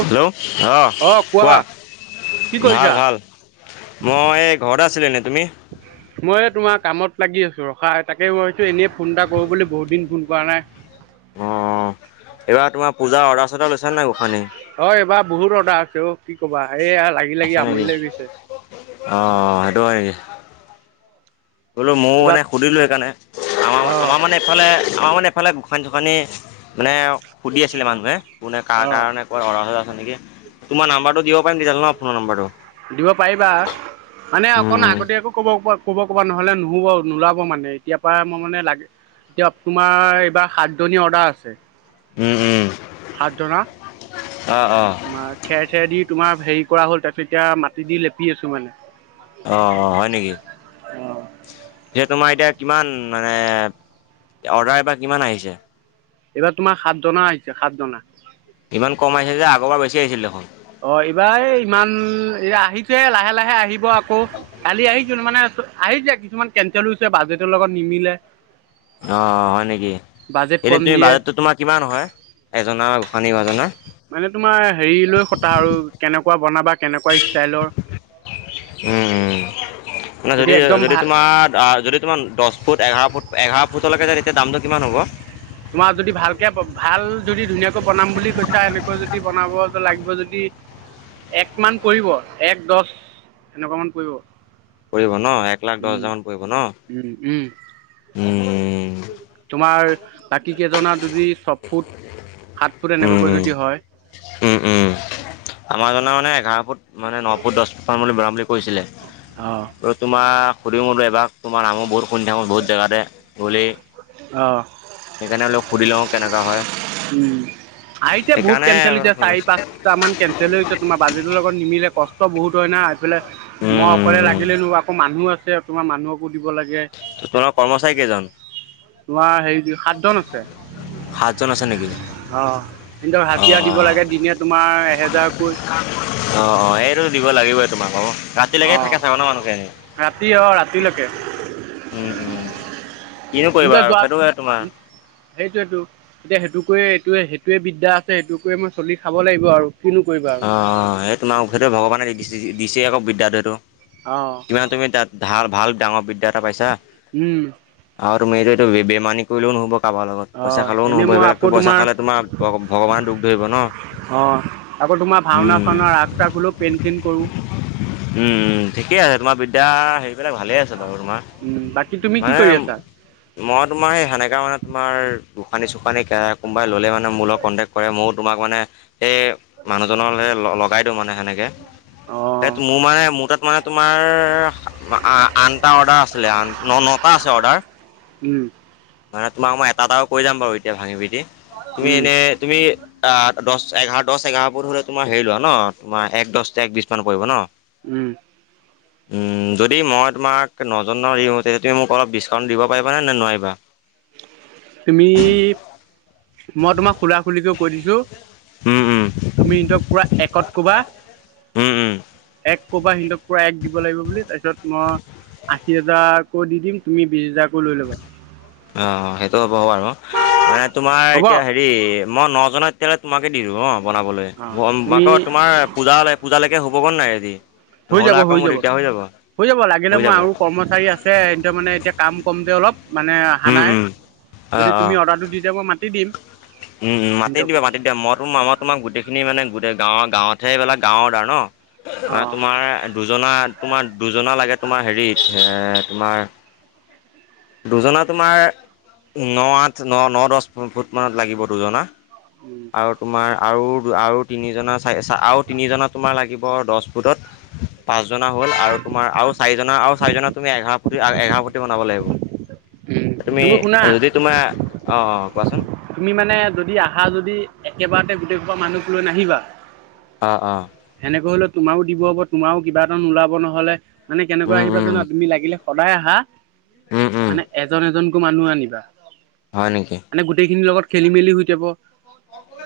Hello অ কোৱা কি কৰিছা? ভাল ভাল। মই ঘৰত আছিলো এনে তুমি মই তোমাৰ কামত লাগি আছো ৰখা এ তাকে ভাবিছো এনেই ফোন এটা কৰো বুলি বহুত দিন ফোন কৰা নাই। অ এইবাৰ তোমাৰ পূজা অৰ্ডাৰ চৰ্ডাৰ লৈছা নাই গোখানিৰ। অ এইবাৰ বহুত অৰ্ডাৰ আছে অ কি কবা এইয়া লাগি লাগি আছে আমনি নেকি লাগি গৈছে অঁ সেইটো হয় নেকি বোলো মৌ এইবাৰ মানে সুধিলোঁ সেইকাৰণে আমাৰ অ আমাৰ মানে এইফালে আমাৰ মানে এইফালে গোখানী মানে সুধি আছিলে মানুহে কোনে কাৰ অ কাৰণে কয় অৰা চ হেনেকে তোমাৰ নাম্বাৰটো দিয়ক দিব পাৰিবা মানে অকণ আগতীয়াকো কব প ক'ব ক'বা নহ'লে নুহব আউ নোলাব মানে এতিয় পৰা মই মানে লাগে এতিয়া তোমাৰ এইবাৰ সাতজনী অৰ্ডাৰ আছে হাত ধৰা। অঁ অঁ। পঠিয়াই দি তোমাৰ হেৰি কৰা হ'ল তাৰপিছত এতিয়া মাটি দি লেপি আছোঁ মানে। অ হয় নেকি? অ এ তোমাৰ এতিয়া কিমান মানে অৰ্ডাৰ এবা কিমান আহিছে? এইবাৰ তোমাৰ সাত জনা আহিছে সাত জনা ইমান কম আহিছে যে? আগৰ পৰা বেছি আহিছিল দেখোন। অ এইবাৰ এই ইমান আহিছে লাহে লাহে আহিব আকৌ কালি আহিছো মানে আহিছে কিছুমান কেনচেল হৈছে বাজেটৰ লগত নিমিলে অ হয় নেকি? বাজেট এনে কম তুমি দিয়ে বাজেটো তোমাৰ কিমান হয় এজনৰ? শনিবাজনৰ মানে তোমাৰ হেৰি লৈ কথা আৰু কেনেকুৱা বনাবা কেনেকুৱা ষ্টাইলৰ উম উ। মানে যদি একদম যদি ভাল তোমাৰ আহ যদি তোমাৰ দচ ফুট এঘাৰ ফুট এঘাৰ ফুতলেকে যাই এতিয়া দামটো কিমান হ'ব? তোমাৰ যদি ভালকে ভাল যদি ধুনীয়াকৈ বনাম বুলি কৈছা এনেকৈ যদি বনাব লাগিব যদি। এক মান পৰিব এক দচ এনেকুৱা মান পৰিব। পৰিব ন এক লাখ দহ উম হাজাৰ মান পৰিব ন উম উম উ উ। তোমাৰ বাকী কেইজনা যদি চফুট উম উম উম উম আমাৰ জনা মানে এঘাৰ ফুট মানে ন ফুট দহ মান মান বৰাম বুলি কৰিছিলে অ আৰু তোমাৰ [unintelligible] বোলো এবাক তোমাৰ নামো বহুত শুনি থাকোঁ, বহুত জেগাতে গ'লেই। অ সেইকাৰণে অলপ সুধি লও কেনেকা হয়? উম। আহিছে বহুত সেইকাৰণে কেঞ্চেল হৈছে চাৰি পাঁচটা মান কেঞ্চেল হৈ হৈছে তোমাৰ বাজেটৰ লগত নিমিলে কষ্ট কষ্ট বহুত হয় না এইফালে উম মই উম অকলে উম লাগিলেনো আকৌ মানুহ আছে তোমাৰ মানুহকো দিব লাগে। তোমাৰ কৰ্মচাৰী কেইজন? তোমাৰ হেৰি সাতজন আছে সাতজন আছে নেকি অঁ কিন্তক অঁ হাজিৰা দিব লাগে দিনে তোমাৰ এহেজাৰকৈ অ অ এইটো দিব লাগিবই তোমাক অ ৰাতিলেকে অ'। থাকে চাব ন মানুহখিনি ৰাতি অ' ৰাতিলৈকে উম উম কিনো কৰিবা সিহঁতে আৰু যোৱা সেইটো হয়ে তোমাৰ। সেইটোকয়ে এইটোৱে সেইটোৱে বিদ্যা আছে সেইট কৰিয়ে মই চলি খাব লাগিব আৰু। কিনো কৰিবা আৰু অ অ এই তোমাৰ উখেই ভগৱানে দিছে আকৌ বিদ্যাটো সেটো অ'। কিমান তুমি তাত ভাল ভাল ডাঙৰ বিদ্যা এটা পাইছা। উম। আৰু তুমি এইটো বেইমানী কৰিলেও নহব। পাবাৰ লগত পইচা অ' খালেও এনেই নহ'ব মই আকৌ সেইবিলাকতো পইচা খালে তোমাৰ ভগৱান দুখ ধৰিব ন অঁ আকৌ তোমাৰ ভাওনা উম চাওনা ৰাগ চাস হলেও পেনথিন কৰো। উম ঠিকেই আছে তোমাৰ বিদ্যা হেৰি পেলাক ভালে আছে বাৰু তোমাৰ বাকী তুমি কি মানে কৰি আছা মই তোমাৰ সেই সেনেকা মানে তোমাৰ গশানী চুোকানি কোনোবাই ল'লে মানে মোৰ লগত কণ্টেক্ট কৰে ময়ো তোমাক মানে এই মানুহজন লগাই দিওঁ মানে সেনেকে, সেই অঁ মোৰ মানে মোৰ তাত মানে তোমাৰ আনটা অৰ্ডাৰ আছিলে আ ন নটা আছে অৰ্ডাৰ উম। মানে তোমাক মই এটা এটাও কৈ যাম বাৰু এতিয়া ভাঙি বিটি তুমি এনে তুমি দহ এঘাৰ দহ এঘাৰ ফুট হ'লে তোমাৰ হেৰি লোৱা ন? তোমাৰ এক দহ এক বিশছ মান পৰিব ন? উম, যদি মই তোমাক তে নজনাও ইহঁতি হেটি মোক অলপ ডিছকাউণ্ট দিব পাৰিবা নে নোৱাৰিবা? তুমি, মই তোমাক খোলা -খুলিকে কৈ দিছো। উম উম তুমি সিনতক পুৰা একত কবা উম উম এক কবা সিনতক পূৰা এক দিব লাগিব বুলি তাৰপিছত মই আশী হেজাৰকৈ দি দিম তুমি বিশ হেজাৰ কৈ লৈ লবা অহ, সেইটো হ'ব বাৰু মানে তোমাৰ হ'ব এতিয়া হেৰি মই নজনাত এতিয়ালে তোমাকে দিলো অহ। বনাবলে অঁ তুমি আকৌ তোমাৰ পূজালে-পূজালেকে হ'ব গ নাই আজি নহলে আকৌ মোৰ দিগদাৰ হৈ যাব হৈ যাব লাগিলে হৈ মই যাব আৰু কৰ্মচাৰী আছে হেণ্টে মানে এতিয়া কাম কমজে অলপ। মানে উম আহানাই উম অ যদি অ তুমি অৰ্ডাৰটো দি দিয়া মই মাতি দিম। উম, মাতি সিহঁতকো দিবা মাতি দিয়া মই তো মই তোমাক গোটেই খিনি মানে গোটেই গাঁৱ-গাঁৱত সেই এইবিলাক গাঁৱৰ দাৰ ন আ অঁ তোমাৰ দুজনা তোমাৰ দুজনা লাগে তোমাৰ হেৰিত হে তোমাৰ দুজনা তোমাৰ ন'আঠ, ন -ন দচ ফুট মানত লাগিব দুজনা। উম, আৰু তোমাৰ আৰু- আৰু তিনিজনা চাই আৰু তিনিজনা তোমাৰ লাগিব দচ ফুটত পাঁচজনা হ'ল আৰু তোমাৰ আৰু চাৰিজনা -আৰু চাৰিজনা তুমি এঘাৰ ফুটি- এঘাৰ ফুটি বনাব লাগিব। উম, তুমি শুনা যদি তোমাৰ অহ - অহ কোৱাচোন? তুমি মানে যদি আহা যদি একেবাৰতে গোটেই খোপা মানুহক লৈ নাহিবা আ - আ তেনেকৈ হলে তোমাৰ দিব হ'ব তোমাৰো কিবা এটা নোলাব নহ'লে মানে কেনেকোৱা উম আহিবা উম জানা তুমি লাগিলে সদায় আহা উম উম মানে এজন -এজনকৈ মানুহ আনিবা। হয় নেকি মানে গোটেইখিনিৰ লগত খেলি- মেলি হৈ যাব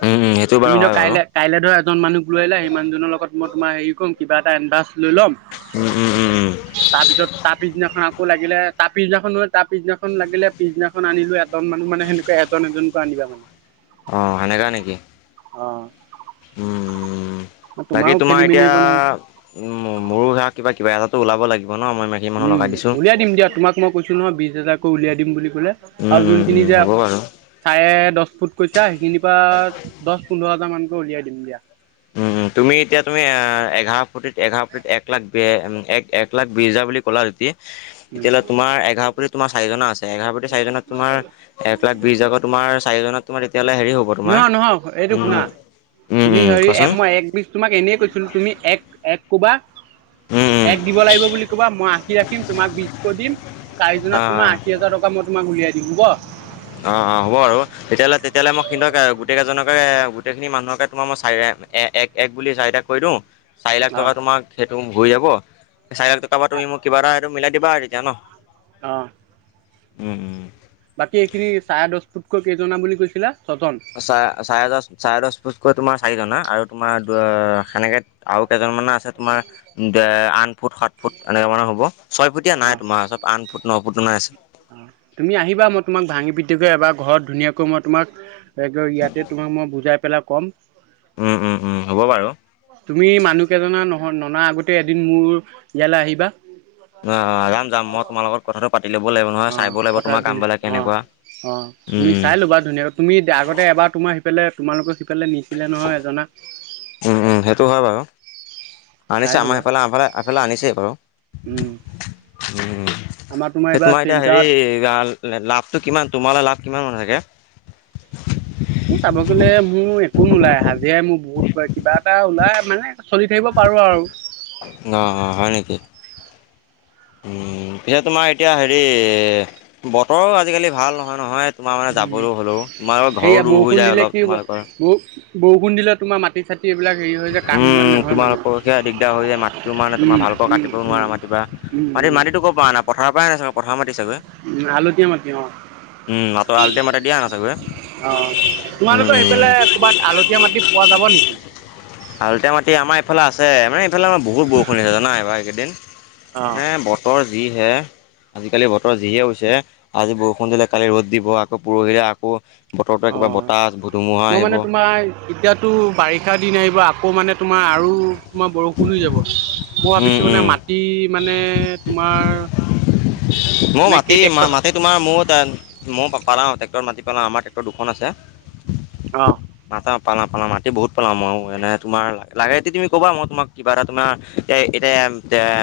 উম উম সেইটো তুমি বাৰু ধৰা হয় বাৰু কাইলে -কাইলৈ ধৰা এজন মানুহক লৈ আহিলা মানুহজনৰ লগত মই তোমাৰ হেৰি কম কিবা এটা এডভান্স লৈ ল'ম উম উম উম উম তাৰপিছত তাৰ পিছদিনাখন আকৌ লাগিলে তাৰ পিছদিনাখন তাৰ পিছদিনাখন লাগিলে পিছদিনাখন আনিলো এজন মানুহ মানে সেনেকৈ এজন এজনকৈ আনিবা মানে। অহ, সেনেকা নেকি? অহ উম -উম বাকী তোমাৰ খেলি মেলি এতিয়া হ'ব নহয়। উম মোৰো সেইয়া কিবা -কিবা এটাত ওলাব লাগিব। ন মই মাইকী মানুহ উম, লগাই দিছোঁ উলিয়াই দিম দিয়া তোমাক মই কৈছো নহয় বিছ হাজাৰকৈ উলিয়াই দিম বুলি। উম আৰু উম যোনখিনি উম যে হ'ব বাৰু চাৰে দছ ফুট কৈছা সেইখিনি পা দছ -পোন্ধৰ হাজাৰ মানকৈ উলিয়াই দিম দিয়া। উম, তুমি এতিয়া তুমি এ' এঘাৰ ফুটিত -এঘাৰ ফুটিত এক লাখ এক- এক লাখ বিছ হাজাৰ বুলি ক'লা জতি [inaudible] তেতিয়াহ'লে তোমাৰ এঘাৰ ফুটিত তোমাৰ চাৰিজনৰ আছে এঘাৰ ফুটি চাৰিজনত তোমাৰ এক লাখ বিছ হাজৰকে তোমাৰ চাৰিজন তোমাৰ তেতিয়াহ'লে হেৰি হ'ব তোমাৰ নহয় নহয় এইটো উম শুনা উম তুমি উম হেৰি কোৱাচোন এম মই একবিজ তোমাক এনেই কৈছিলো তুমি এক -এক ক'বা উম উম এক দিব লাগিব বুলি ক'বা মই আঁকি ৰাখিম তোমাক বিছকৈ দিম অ চাৰিজনত তোমাৰ আশী হাজাৰ টকা মই তোমাক উলিয়াই দিম হ'ব। অহ - অহ হ'ব আৰু তেতিয়াহ'লে- তেতিয়াহ'লে মই হিন্তক গোটেই কেইজনকে গোটেই খিনি মানুহকে তোমাৰ মই চাই এক -এক বুলি চাৰিটাক কৈ দিওঁ চাৰি লাখ অ টকা তোমাৰ সেইটো হৈ যাব। চাৰি লাখ টকা পা তুমি মোক কিবা এটা মিলাই দিবা আৰু তেতিয়া ন'? অহ উম -উম বাকী এইখিনি চাৰে দছ ফুটকৈ কেইজনা বুলি কৈছিলা? ছজন চাৰে চাৰে দশ ফুট কৈ তোমাৰ চাৰিজনা আৰু তোমাৰ সেনেকে আৰু কেইজনমানা আছে। তোমাৰ আন ফুট সাত ফুট এনেকোৱা মানে হ'ব। ছয় ফুটীয়াে অ নাই তোমাৰ চব আঠ ফুট ন ফুট মানে আছে। অ' তুমি আহিবা মই তোমাক ভাঙি পিটিকৈ এবাৰ ঘৰত ধুনীয়াকৈ মই তোমাক ইয়াতে তোমাক মই বুজাই পেলাই কম। উম উম উম হ'ব বাৰু। তুমি মানুহ কেইজনা নহ ননা আগতে এদিন মোৰ ইয়ালৈ আহিবা। নহ অ' যাম যাম মই তোমাৰ লগত কথাটো পাতি ল'ব লাগিব নহয় অ' চাবও লাগিব পথাৰত তোমাৰ পিনে কামবিলাক অ' কেনেকুৱা? অ' তুমি উম চাই লবা ধুনীয়াকৈ তুমি আগতে এবাৰ তোমাৰ সিফালে তোমালোকৰ সিফালে নিছিলে নহয় এজনা উম উম সেইটো হয় বাৰু চাই আনিছে আমাৰ ল'বা। সেইফালে আফালে এফালে আনিছে বাৰু উম আমাৰ সেই এইবাৰ তোমাৰ এতিয়া হেৰি চেণ্টাৰত লাভটো কি কিমান তোমালে লাভ কিমান মান থাকে। চাব গ'লে মোৰ কো নোলায় হাজিৰাই মোৰ বহুত কিবা এটা ওলাই মানে চলি থাকিব পাৰো আৰু অ' হয় নেকি উম পিছে তোমাৰ এতিয়া হেৰি বতৰো আজিকালি ভাল নহয় নহয়। তোমাৰ মানে উম, যাবলৈ হ'লেও তোমালোকৰ ঘৰো সেয়া দূৰ হৈ বৰষুণ যায় দিলে অলপ কি হ'ব তোমালোকৰ ব বৰষুণ দিলে তোমাৰ মাটি চাটি এইবিলাক হেৰি হৈ যায় কাম ইমান উম নহয় মানে তোমালোককে দিগদাৰ হৈ যায়। মাটিটো মানে তোমাৰ উম ভালকৈ উম কাটিবও নোৱাৰা উম মাটি বা উম মাটি উম মাটিটো কৰপৰা অনা? পথাৰৰ পৰাই অনা চব উম আলুতিয়া মাটি অ' উম, মাতৰ আলতীয়া মাটি দিয়া আনা চাগৈ অ' উম, তোমালোকৰ উম, সেইফালে কবাত আলুতীয়া মাটি পোৱা যাব নেকি? আলুতীয়া মাটি আমাৰ এইফালে আছে। মানে এইফালে আমাৰ বহুত বৰষুণ দিয়ে এইবাৰ খেতিত। অ মানে বতৰ যিহে। আজিকালি বতৰ যিহে হৈছে আজি বৰষুণ দিলে কালি ৰ'দ দিব। আকৌ পৰহিলে আকৌ বতৰটো একেবাৰে অ' বতাহ ধুমুহা মই আহিব মানে তোমাৰ এতিয়াতো বাৰিষা দিন আহিব আকৌ মানে তোমাৰ আৰু তোমাৰ বৰষুণ হৈ যাব। মই উম ভাবিছোঁ মানে উম মাটি মানে তোমাৰ মই মানে মাতি কেই ট্ৰেক্টৰ মাতি তোমাৰ ম মই পালা ট্ৰেক্টৰত মাতি পালা আমাৰ ট্ৰেক্টৰ দুখন আছে। অহ মাতা পালা পালা মাতি বহুত পালা মই এনে তোমাৰ লাগে যদি তুমি ক'বা। মই তোমাক কিবা এটা তোমাৰ এ এতিয়া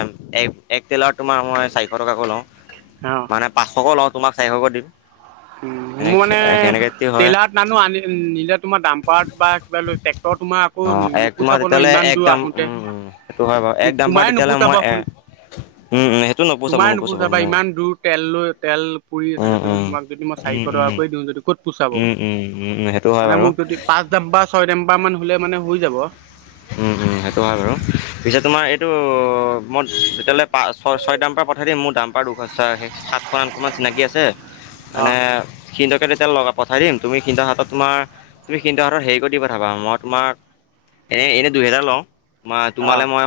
এক তেলাৰত তোমাৰ মই চাৰিশ টকাকৈ লওঁ। অ অ মানে পাঁচশকো লওঁ তোমাক চাৰিশকৈ দিম। উ সেনে মোৰ মানে সেনেকে কি হয় ট্ৰেইলাৰত নানো আনি নিলে তোমাৰ ডাম্পাৰত বা কিবা লৈ ট্ৰেক্টৰ তোমাৰ আকৌ অ এক তোমাৰ নুপুচাব নহয় তেতিয়াহ'লে ইমান এক দূৰ দাম আহোঁ‌তে উম উম সেইটো হয় বাও। এক দামাত তেতিয়াহ'লে মই এ উম সেইটো নোপোচাব নোপোচাব বা ইমান দূৰ তেল লৈ তেল পুৰি উম উম তোমাক যদি মই চাৰিশ উম উম টকাকৈয়ে দিওঁ যদি ক'ত পুচাব উম উম উম উম। সেইটো হয় মানে বাৰু মোক যদি পাঁচ ডাম্বা ছয় ডাম্বা মান হলে মানে হৈ যাব। উম, [unintelligible] উম, সেইটো হয় বাৰু পিছে তোমাৰ এইটো মই তেতিয়াহ'লে পাঁচ ছয় দামপাৰ পঠাই দিম। মোৰ দাম সাতখন আঠ খন মান চিনাকি আছে। মানে অ', সিহতকে তেতিয়া লগাব পঠাই দিম তুমি সিন্তৰ হাতত তোমাৰ তুমি সিন্তৰ হাতত হেৰি কৰি দি পঠাবা। মই তোমাৰ এনে এনে দুইহেজাৰ লওঁ। তম তোমালে অ', মই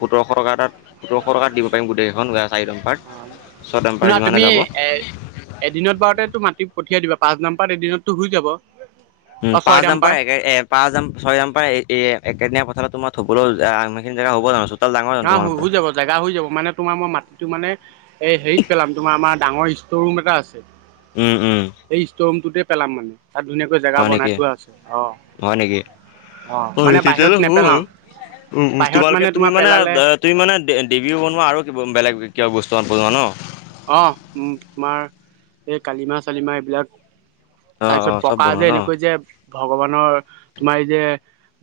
সোতৰশ টকা এটা সোতৰশ টকাত দিব পাৰিম গোটেইখন গ অ' শুনা তুমি যাব। এ এদিনত বাৰুতে তো মাটি পঠিয়াই দিবা। পাঁচ নম্বাৰ এদিনতো হৈ যাব। উম অ', ছয় পাঁচ দম্পাৰ ডাম্পাৰ এক এ পাঁচ যাম ছয় যাম প এ একেদিনীয়া পঠাই দিম। ইফালে তোমাৰ থবলৈও ইমানখিনিজেগা হব' জানো? চোতাল ডাঙৰ ন জানো তোমালোকৰ? হৈ যাব জেগা হৈ যাব মানে তোমাৰ মই মাটিটো মানে এই হেৰিত পেলাম। তোমাৰ আমাৰ ডাঙৰ ষ্ট'ৰ ৰুম এটা আছে। উম, উম, সেই ষ্টমটোতে পেলাম মানে তাত ধুনীয়াকৈ জেগা হয় বনাই নেকি থোৱা আছে। অৱ হয় নেকি? অৱ অ মানে বাহিৰত তেতিয়াহ'লে হ'ব নেপেলাও বাৰু উম উম বাহিৰত তোমালোকে তুমি তোমাৰ মানে পেলালে তুমি মানে দেবী বনোৱা আৰু কিবা বেলেগ কিবা বস্তু [unintelligible] অ উম তোমাৰ এই কালিমা চালিমাহ এইবিলাক অ অ তাৰপিছত চব পকা বনোৱা যে ন এনেকৈ যে ভগৱানৰ তোমাৰ এই যে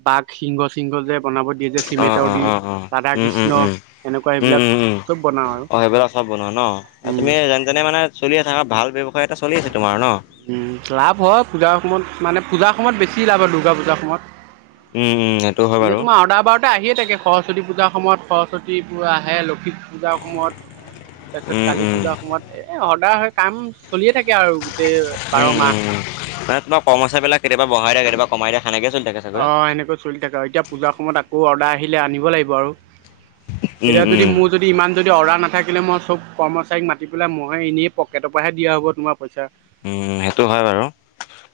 বাঘ সিংহ সিংহ যে বনাব দিয়ে যে অ চিমেটৰ অ দি অ অ ৰাধা উম উম কৃষ্ণ উম এনেকুৱা উম এইবিলাক উম উম চব বনাওঁ আৰু অ চব বনোৱা ন উম তুমি যেন তেনে মানে চলি আ থাককা ভাল ব্যৱসায় এটা চলি আছে তোমাৰ ন উম লাভ হয় পূজাৰ সময়ত মানে পূজা সময়ত বেছি লাভ আৰু দুৰ্গা পূজাৰ সময়ত উম উম সেইটো হয় এনেই বাৰু তোমাৰ অৰ্ডাৰ বাৰতে আহিয়ে তাকে সৰস্বতী পূজাৰ সময়ত সৰস্বতী বোৰ আহে লক্ষী পূজাৰ সময়ত তাৰপিছত উম কালী উম পূজাৰ সময়ত এই সদায় কাম চলিয়ে থাকে। আৰু গোটেই বাৰ উম মাহ। উম মানে তোমাৰ কৰ্মচাৰি বিলাক কেতিয়াবা বঢ়াই দিয়া কেতিয়াবা কমাই দিয়া সেনেকে চ অ সেনেকৈ চলি থাকে আৰু এতিয়া পূজাৰ সময়ত আকৌ অৰ্ডাৰ আহিলে আনিব লাগিব আৰু উম এতিয়া যদি উম মোৰ যদি ইমান যদি অৰ্ডাৰ নাথাকে। থাকিলে মই চব কৰ্মচাৰীক মাতি পেলাই মইে এনেই পকেটৰ পৰাহ দিয়া হ'ব তোমাৰ পইচা। উম সেইটো হয় বাৰু,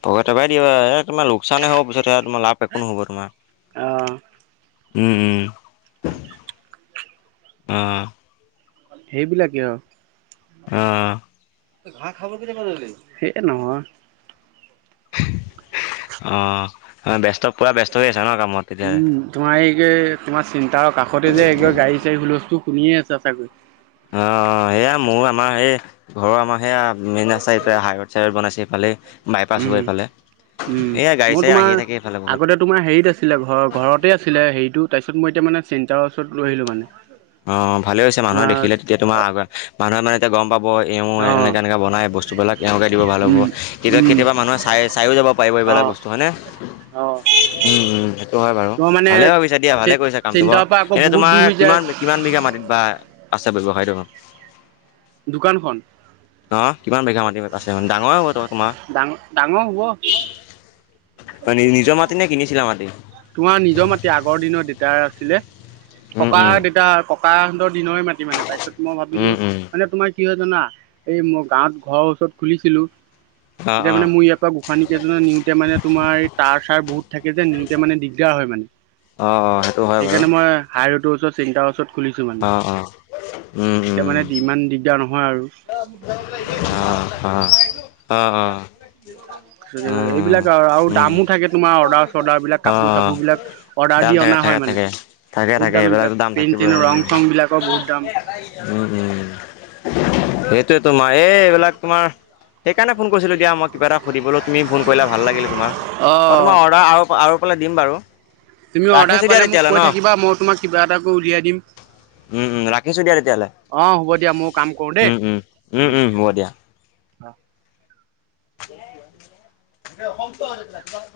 পকতে বাই দিয়া এ তোমাৰ লোকচানেই হ'ব পিছত স তাৰ লাভ। একো নহ'ব তোমাৰ আহ। উম উম। আহ। সেইবিলাকেই অ। অ', [unintelligible] সেই নহয়। অৱ ব্যস্ত পুৰা ব্যস্ত হৈ আছে। উম তোমাৰ এই তোমাৰ চিন্তাৰ কাষতে যে এক গাড়ী চাড়ী হুলস্থুল। শুনিয়ে আছা চাগৈ। অৱ সেয়া মোৰ আমাৰ সেৱা ঘৰৰ আমাৰ সেয়া মেইন আছে এতিয়া হাইৰেড চাইড বনাইছে। ইফালে বাইপাছ হ উম। এইফালে। উম, এইয়া গাড়ী মই চাড়ী আহিয়ে তোমাৰ, থাকে এইফালে বহুত। আগতে তোমাৰ হেৰিত আছিলে ঘৰ ঘৰতে আছিলে হেৰিতো। তাৰপিছ মই এতিয়াানে চেণতাৰৰ ওচৰত ৰ আহিলো মানে। অ ভালে হৈছে মানুহে তোমাৰ দেখিলে তেতিয়া তোমাৰ আগ মানুহে মানে এতিয়া গম পাব। এওঁ অ'। এনেকৈ এনেকৈ বনাই বস্তুবিলাক এওঁকে দিব ভাল হ'ব উম। কেতিয়া উম, কেতিয়াবা, মানুহে চাই চায়ো যাব পাৰিব এইবিলাক। অ', বস্তু হয় নে অ', উ উ। হয় বাৰু তোমাৰ মানে ভালে ভাবিছা দিয়া ভালে কৰিছছে কামটো ব, চেণ্টাৰৰ পৰা আকৌ এনেয়া বহুত তোমাৰ দূৰ হৈ যায় কিমান। কিমান বিঘা মাটিত বা আছে বৱসায়টো। দোকানখন। অ কিমান বিঘা মাটতি আছে মানে ডাঙৰ হ'ব ত। তোমাৰ ডাঙৰ ডাঙৰ হব। নিজৰ মাটি নে কিনিছিলা মাটি তোমাৰ নিজৰ মাতি আগৰ দিনৰত দেতাৰ আছিলে। উম ককা উম দেউতা ককা সহঁতৰ দিনৰে মাতি মানে তাৰ পিছত মই ভাবিলো উম উম মানে তোমাৰ। কি হয় জানা, এই মই গাঁৱত ঘৰৰ ওচৰত খুলিছিলো। অ তেতিয়া অ মানে মোৰ ইয়াৰ পৰা গোসানী কেইজনে নিওঁতে মানে। তোমাৰ এই তাৰ চাৰ বহুত থাকে যে নিওঁতে মানে দিগদাৰ হয় মানে। অ অ সেইটো হয় বাৰু সেইকাৰণে মই হাই ৰোদৰ ওচৰত চিন্তাৰ ওচৰত। খুলিছো মানে, অ অ উম এতিয়া উম মানে ইমান দি। অ অহ অহ অ। অ উম এইবিলাক আৰু উম দামো থাকে তোমাৰ অৰ্ডাৰ। ৰ্ডাৰ বিলাক অ কাপোৰ চাপোৰ বিলাক অৰ্ডাৰ দাম দি থাকে অনা থাকে হয় মানে। থাকে থাকে বহুত থাকে দাম এইবিলাক এইবিলাকতো থাকিবই পেঞ্চিলৰ ৰং চং বিলাকৰ বহুত দাম। উম উম। সেইটোৱে তো মাৰ এই, এইবিলাক তোমাৰ সেইকাৰণে ফোন কৰিছিলো দিয়া মই কিবা এটা সুধিবলৈ। তুমি ফোন কৰিলে ভাল লাগিলে তোমাৰ, অ মই তোমাৰ অৰ্ডাৰ আৰু আৰুফালে দিম বাৰু। তুমি অৰ্ডাৰ ৰাখিছোঁ দিয়া পালে মোক তেতিয়াহ'লে ন কৈ থাকিবা মই তোমাক কিবা এটা কৰি উলিয়াই দিম। উম উম ৰাখিছো দিয়া তেতিয়াহলে। অ হ'ব দিয়া মই কাম কৰো দেই উম উম উ উম উম হ'ব অ। অসম ক তমাৰ।